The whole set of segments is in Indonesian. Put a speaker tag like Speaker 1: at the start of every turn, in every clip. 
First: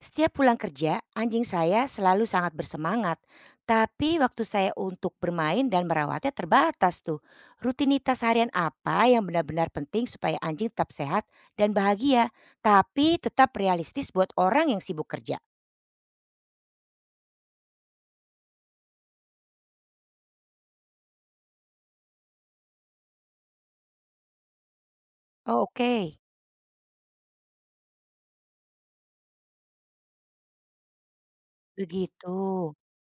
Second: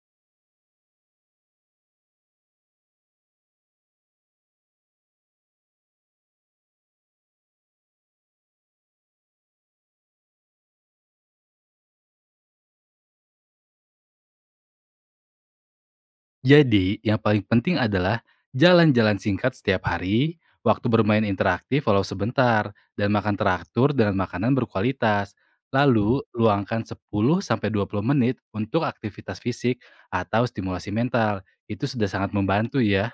Speaker 1: Setiap pulang kerja, anjing saya selalu sangat bersemangat. Tapi waktu saya untuk bermain dan merawatnya terbatas tuh. Rutinitas harian apa yang benar-benar penting supaya anjing tetap sehat dan bahagia, tapi tetap realistis buat orang yang sibuk kerja?
Speaker 2: Jadi, yang paling penting adalah jalan-jalan singkat setiap hari, waktu bermain interaktif walau sebentar, dan makan teratur dengan makanan berkualitas.
Speaker 1: Oh, oke,
Speaker 2: Lalu, luangkan 10-20 menit untuk aktivitas fisik atau stimulasi mental. Itu sudah
Speaker 1: begitu.
Speaker 2: sangat membantu ya.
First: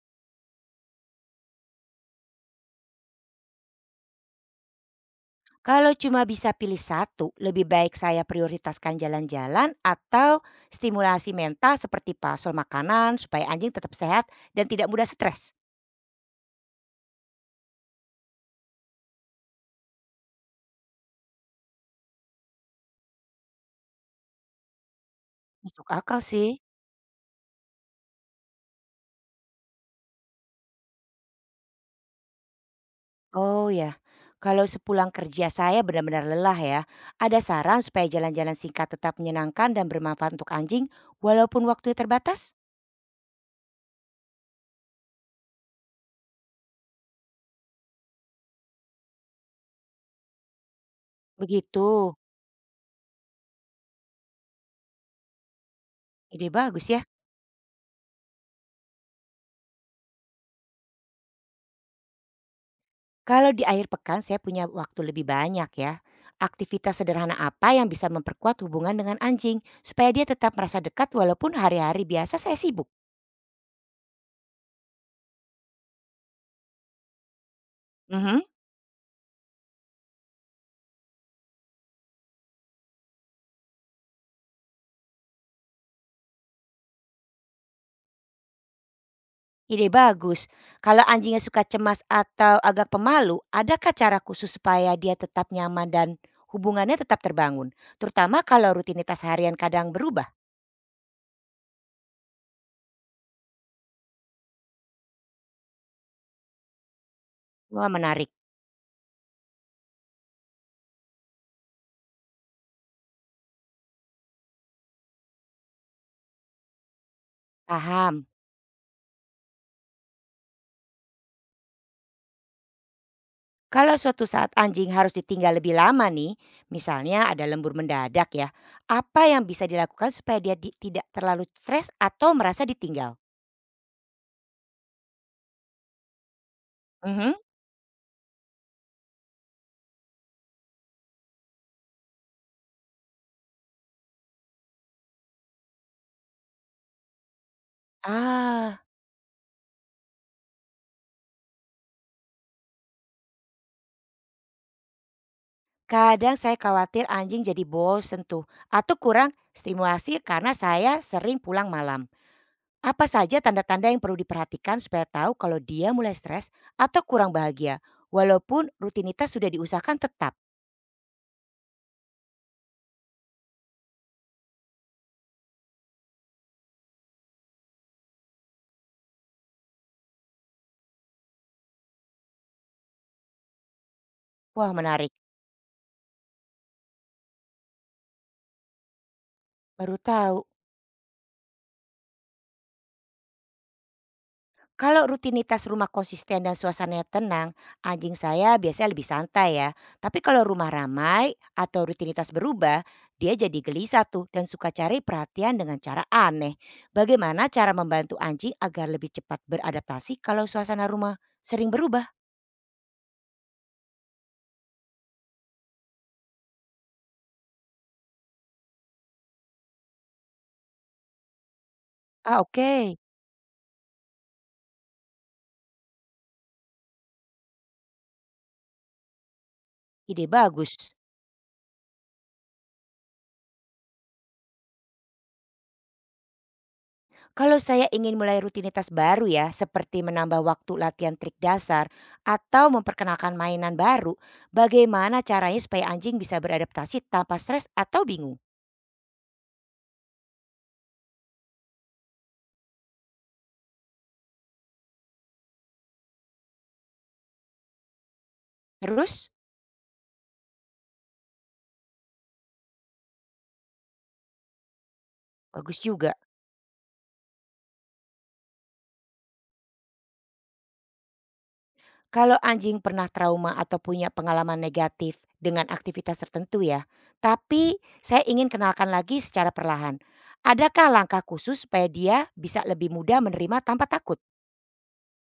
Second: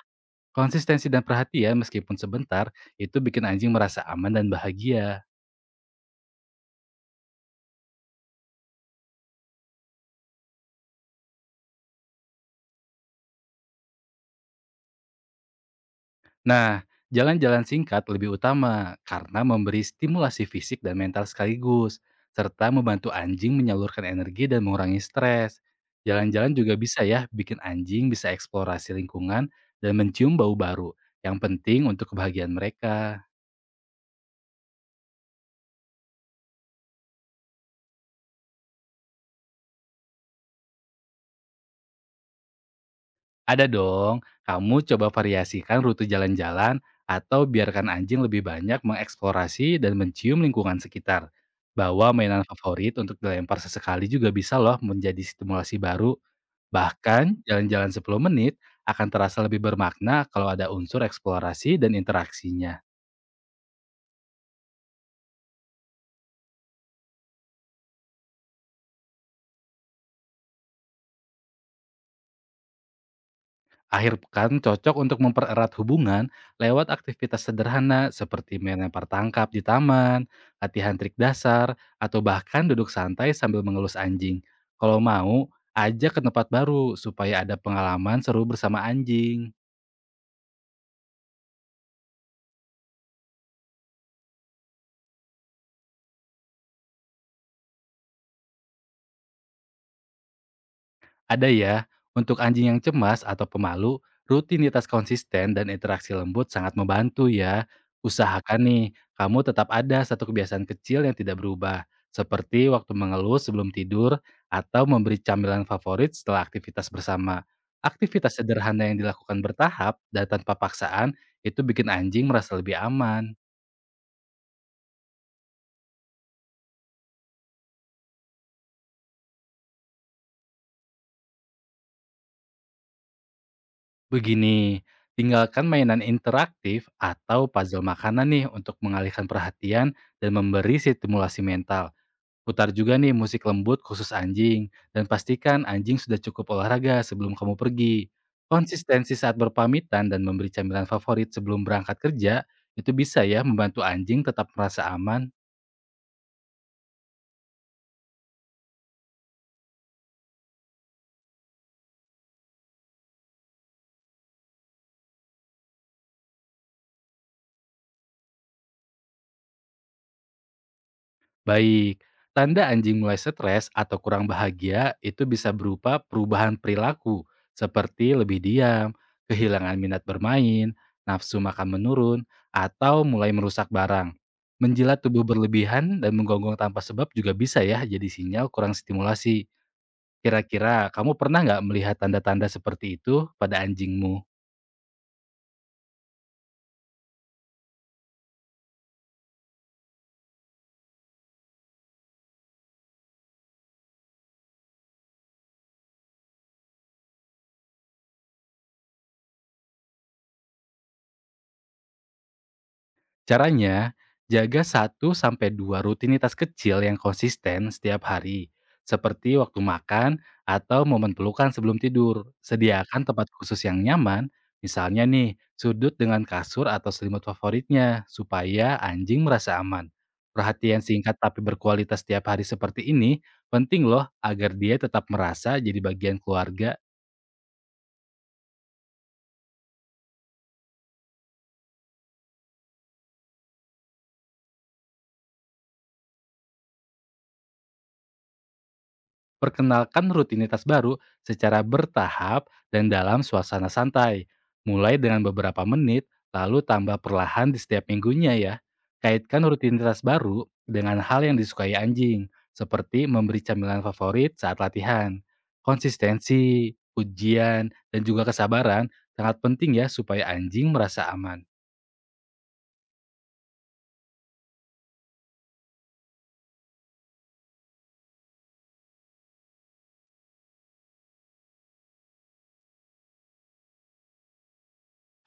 Speaker 2: Konsistensi dan perhatian meskipun sebentar, itu bikin anjing merasa aman dan bahagia.
Speaker 1: Kalau cuma bisa pilih satu, lebih baik saya prioritaskan jalan-jalan atau stimulasi mental seperti pasol makanan supaya anjing tetap sehat dan tidak mudah stres.
Speaker 2: Nah, jalan-jalan singkat lebih utama karena memberi stimulasi fisik dan mental sekaligus, serta membantu anjing menyalurkan energi dan mengurangi stres.
Speaker 1: Masuk akal sih.
Speaker 2: Jalan-jalan juga bisa ya bikin anjing bisa eksplorasi lingkungan dan mencium bau baru, yang penting untuk kebahagiaan mereka.
Speaker 1: Oh ya, kalau sepulang kerja saya benar-benar lelah ya. Ada saran supaya jalan-jalan singkat tetap menyenangkan dan bermanfaat untuk anjing walaupun waktunya terbatas?
Speaker 2: Ada dong, kamu coba variasikan rute jalan-jalan atau biarkan anjing lebih banyak mengeksplorasi dan mencium lingkungan sekitar.
Speaker 1: Begitu.
Speaker 2: Bawa mainan favorit untuk dilempar sesekali juga bisa loh menjadi stimulasi baru.
Speaker 1: Ide bagus ya.
Speaker 2: Bahkan jalan-jalan 10 menit akan terasa lebih bermakna kalau ada unsur eksplorasi dan interaksinya.
Speaker 1: Kalau di akhir pekan saya punya waktu lebih banyak ya. Aktivitas sederhana apa yang bisa memperkuat hubungan dengan anjing supaya dia tetap merasa dekat walaupun hari-hari biasa saya sibuk?
Speaker 2: Akhir pekan cocok untuk mempererat hubungan lewat aktivitas sederhana
Speaker 1: Mhm.
Speaker 2: seperti melempar tangkap di taman, latihan trik dasar, atau bahkan duduk santai sambil mengelus anjing. Kalau mau, ajak ke tempat baru supaya ada pengalaman seru bersama anjing.
Speaker 1: Ide bagus. Kalau anjingnya suka cemas atau agak pemalu, adakah cara khusus supaya dia tetap nyaman dan hubungannya tetap terbangun? Terutama kalau rutinitas harian kadang berubah.
Speaker 2: Ada ya, untuk anjing yang cemas atau pemalu, rutinitas konsisten dan interaksi lembut sangat membantu ya.
Speaker 1: Wah, menarik.
Speaker 2: Usahakan nih, kamu tetap ada satu kebiasaan kecil yang tidak berubah, seperti waktu mengeluh sebelum tidur atau memberi camilan favorit setelah aktivitas bersama.
Speaker 1: Paham.
Speaker 2: Aktivitas sederhana yang dilakukan bertahap dan tanpa paksaan itu bikin anjing merasa lebih aman.
Speaker 1: Kalau suatu saat anjing harus ditinggal lebih lama nih, misalnya ada lembur mendadak ya, apa yang bisa dilakukan supaya dia tidak terlalu stres atau merasa ditinggal?
Speaker 2: Begini, tinggalkan mainan interaktif
Speaker 1: Mhm.
Speaker 2: atau puzzle makanan nih untuk mengalihkan perhatian dan memberi stimulasi mental. Putar juga nih musik lembut khusus anjing dan pastikan anjing sudah cukup olahraga sebelum kamu pergi.
Speaker 1: Ah.
Speaker 2: Konsistensi saat berpamitan dan memberi camilan favorit sebelum berangkat kerja itu bisa ya membantu anjing tetap merasa aman.
Speaker 1: Kadang saya khawatir anjing jadi bosen tuh, atau kurang stimulasi karena saya sering pulang malam. Apa saja tanda-tanda yang perlu diperhatikan supaya tahu kalau dia mulai stres atau kurang bahagia, walaupun rutinitas sudah diusahakan tetap?
Speaker 2: Baik, tanda anjing mulai stres atau kurang bahagia itu bisa berupa perubahan perilaku, seperti lebih diam, kehilangan minat bermain, nafsu makan menurun, atau mulai merusak barang.
Speaker 1: Wah,
Speaker 2: Menjilat
Speaker 1: menarik,
Speaker 2: tubuh berlebihan dan menggonggong tanpa sebab juga bisa ya jadi sinyal kurang stimulasi.
Speaker 1: baru tahu.
Speaker 2: Kira-kira kamu pernah nggak melihat tanda-tanda seperti itu pada anjingmu?
Speaker 1: Kalau rutinitas rumah konsisten dan suasananya tenang, anjing saya biasanya lebih santai ya. Tapi kalau rumah ramai atau rutinitas berubah, dia jadi gelisah tuh dan suka cari perhatian dengan cara aneh. Bagaimana cara membantu anjing agar lebih cepat beradaptasi kalau suasana rumah sering berubah?
Speaker 2: Caranya, jaga 1 sampai 2 rutinitas kecil yang konsisten setiap hari, seperti waktu makan atau momen pelukan sebelum tidur.
Speaker 1: Ah, oke,
Speaker 2: Sediakan tempat khusus yang nyaman, misalnya nih, sudut dengan kasur atau selimut favoritnya, supaya anjing merasa aman.
Speaker 1: ide bagus.
Speaker 2: Perhatian singkat tapi berkualitas setiap hari seperti ini penting loh agar dia tetap merasa jadi bagian keluarga.
Speaker 1: Kalau saya ingin mulai rutinitas baru ya, seperti menambah waktu latihan trik dasar atau memperkenalkan mainan baru, bagaimana caranya supaya anjing bisa beradaptasi tanpa stres atau bingung?
Speaker 2: Perkenalkan rutinitas baru secara bertahap dan dalam suasana santai. Mulai dengan beberapa menit, lalu tambah perlahan di setiap minggunya ya.
Speaker 1: Terus,
Speaker 2: Kaitkan rutinitas baru dengan hal yang disukai anjing, seperti memberi camilan favorit saat latihan.
Speaker 1: bagus juga.
Speaker 2: Konsistensi, ujian, dan juga kesabaran sangat penting ya supaya anjing merasa aman.
Speaker 1: Kalau anjing pernah trauma atau punya pengalaman negatif dengan aktivitas tertentu ya, tapi saya ingin kenalkan lagi secara perlahan. Adakah langkah khusus supaya dia bisa lebih mudah menerima tanpa takut?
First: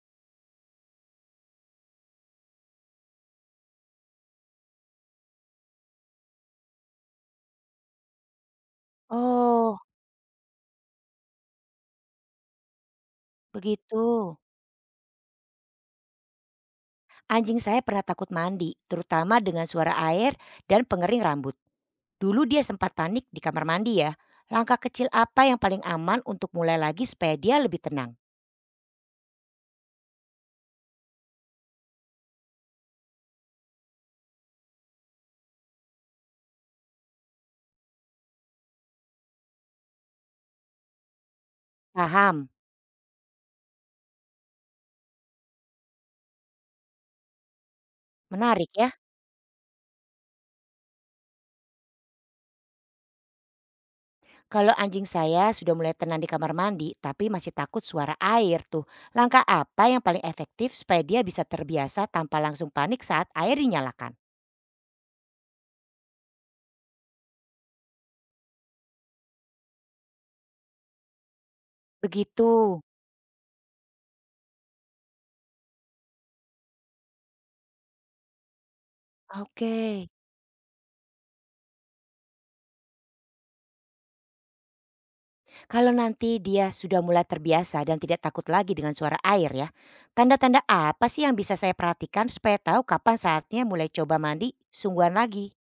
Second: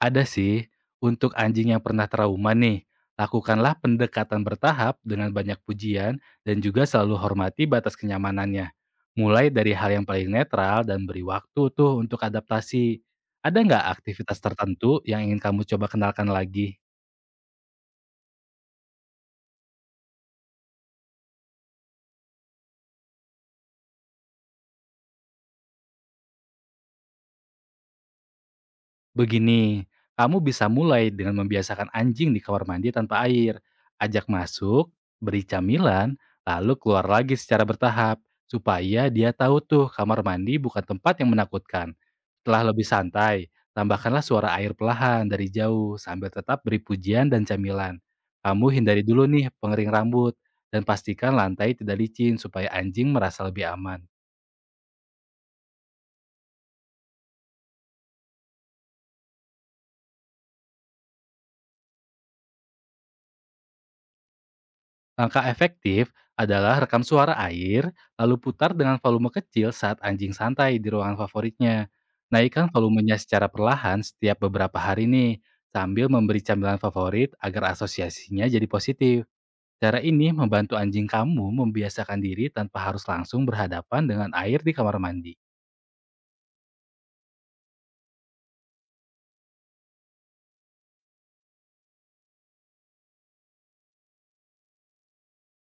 Speaker 2: Ada sih, untuk anjing yang pernah trauma nih, lakukanlah pendekatan bertahap dengan banyak pujian dan juga selalu hormati batas kenyamanannya. Mulai dari
Speaker 1: Oh,
Speaker 2: hal yang paling netral dan beri waktu tuh untuk adaptasi. Ada nggak
Speaker 1: begitu.
Speaker 2: aktivitas tertentu yang ingin kamu coba kenalkan lagi?
Speaker 1: Anjing saya pernah takut mandi, terutama dengan suara air dan pengering rambut. Dulu dia sempat panik di kamar mandi ya. Langkah kecil apa yang paling aman untuk mulai lagi supaya dia lebih tenang?
Speaker 2: Begini, kamu bisa mulai dengan membiasakan anjing di kamar mandi tanpa air. Ajak masuk, beri camilan, lalu keluar lagi secara bertahap. Supaya dia tahu tuh kamar mandi bukan tempat yang menakutkan.
Speaker 1: Paham?
Speaker 2: Setelah lebih santai, tambahkanlah suara air perlahan dari jauh sambil tetap beri pujian dan camilan. Kamu
Speaker 1: Menarik ya.
Speaker 2: hindari dulu nih pengering rambut dan pastikan lantai tidak licin supaya anjing merasa lebih aman.
Speaker 1: Kalau anjing saya sudah mulai tenang di kamar mandi tapi masih takut suara air tuh. Langkah apa yang paling efektif supaya dia bisa terbiasa tanpa langsung panik saat air dinyalakan?
Speaker 2: Langkah efektif adalah rekam suara air, lalu putar dengan volume kecil saat anjing santai di ruangan favoritnya. Naikkan
Speaker 1: Begitu.
Speaker 2: volumenya secara perlahan setiap beberapa hari nih, sambil memberi camilan favorit agar asosiasinya jadi positif.
Speaker 1: Oke.
Speaker 2: Cara ini membantu anjing kamu membiasakan diri tanpa harus langsung berhadapan dengan air di kamar mandi.
Speaker 1: Kalau nanti dia sudah mulai terbiasa dan tidak takut lagi dengan suara air ya, tanda-tanda apa sih yang bisa saya perhatikan supaya tahu kapan saatnya mulai coba mandi sungguhan lagi?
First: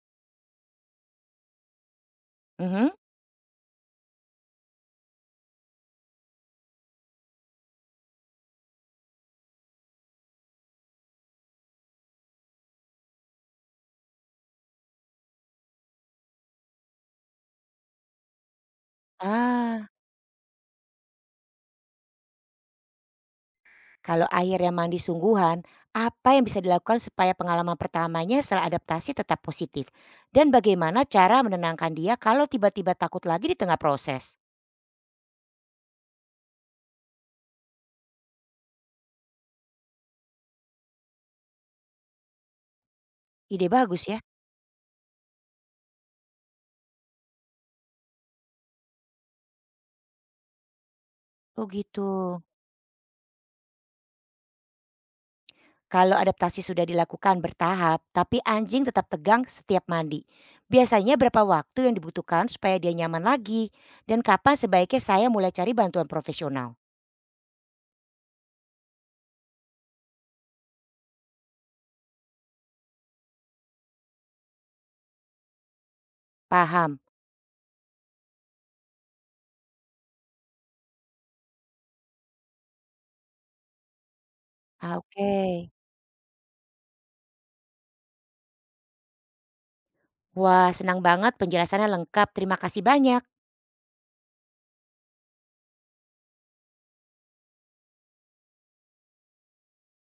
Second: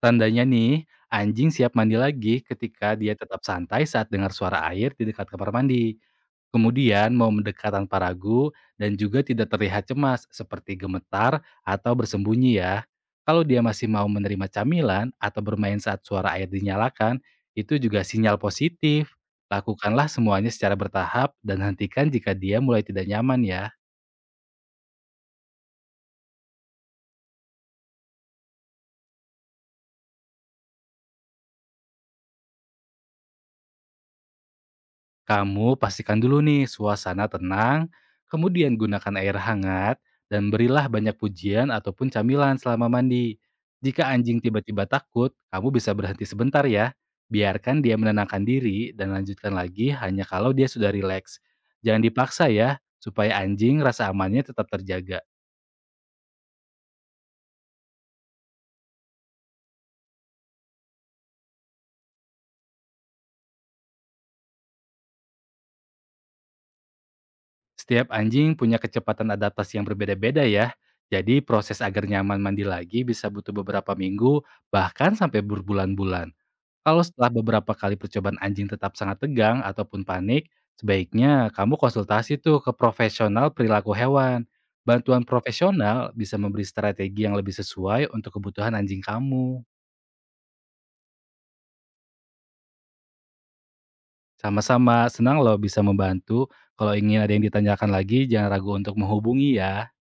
Speaker 2: Tandanya nih, anjing siap mandi lagi
Speaker 1: Mhm.
Speaker 2: ketika dia tetap santai saat dengar suara air di dekat kamar mandi. Kemudian mau mendekat tanpa ragu dan juga tidak terlihat cemas seperti gemetar atau bersembunyi ya. Kalau dia masih mau menerima camilan atau bermain saat suara air dinyalakan, itu juga sinyal positif.
Speaker 1: Ah,
Speaker 2: Lakukanlah semuanya secara bertahap dan hentikan jika dia mulai tidak nyaman ya.
Speaker 1: kalau air yang mandi sungguhan, apa yang bisa dilakukan supaya pengalaman pertamanya setelah adaptasi tetap positif? Dan bagaimana cara menenangkan dia kalau tiba-tiba takut lagi di tengah proses?
Speaker 2: Kamu pastikan dulu nih suasana tenang, kemudian gunakan air hangat, dan berilah banyak pujian ataupun camilan selama mandi.
Speaker 1: Ide
Speaker 2: Jika
Speaker 1: bagus ya.
Speaker 2: anjing tiba-tiba takut, kamu bisa berhenti sebentar ya. Biarkan dia menenangkan diri dan lanjutkan lagi hanya kalau dia sudah rileks.
Speaker 1: Oh gitu.
Speaker 2: Jangan dipaksa ya, supaya anjing rasa amannya tetap terjaga.
Speaker 1: Kalau adaptasi sudah dilakukan bertahap, tapi anjing tetap tegang setiap mandi. Biasanya berapa waktu yang dibutuhkan supaya dia nyaman lagi? Dan kapan sebaiknya saya mulai cari bantuan profesional?
Speaker 2: Setiap anjing punya kecepatan adaptasi yang berbeda-beda ya. Jadi proses agar nyaman mandi lagi bisa butuh beberapa minggu, bahkan sampai berbulan-bulan.
Speaker 1: Paham?
Speaker 2: Kalau setelah beberapa kali percobaan anjing tetap sangat tegang ataupun panik, sebaiknya kamu konsultasi tuh ke profesional perilaku hewan.
Speaker 1: Ah,
Speaker 2: Bantuan
Speaker 1: oke.
Speaker 2: profesional bisa memberi strategi yang lebih sesuai untuk kebutuhan anjing kamu.
Speaker 1: Wah, senang banget penjelasannya lengkap. Terima kasih banyak.
Speaker 2: Sama-sama, senang loh bisa membantu. Kalau ingin ada yang ditanyakan lagi, jangan ragu untuk menghubungi ya.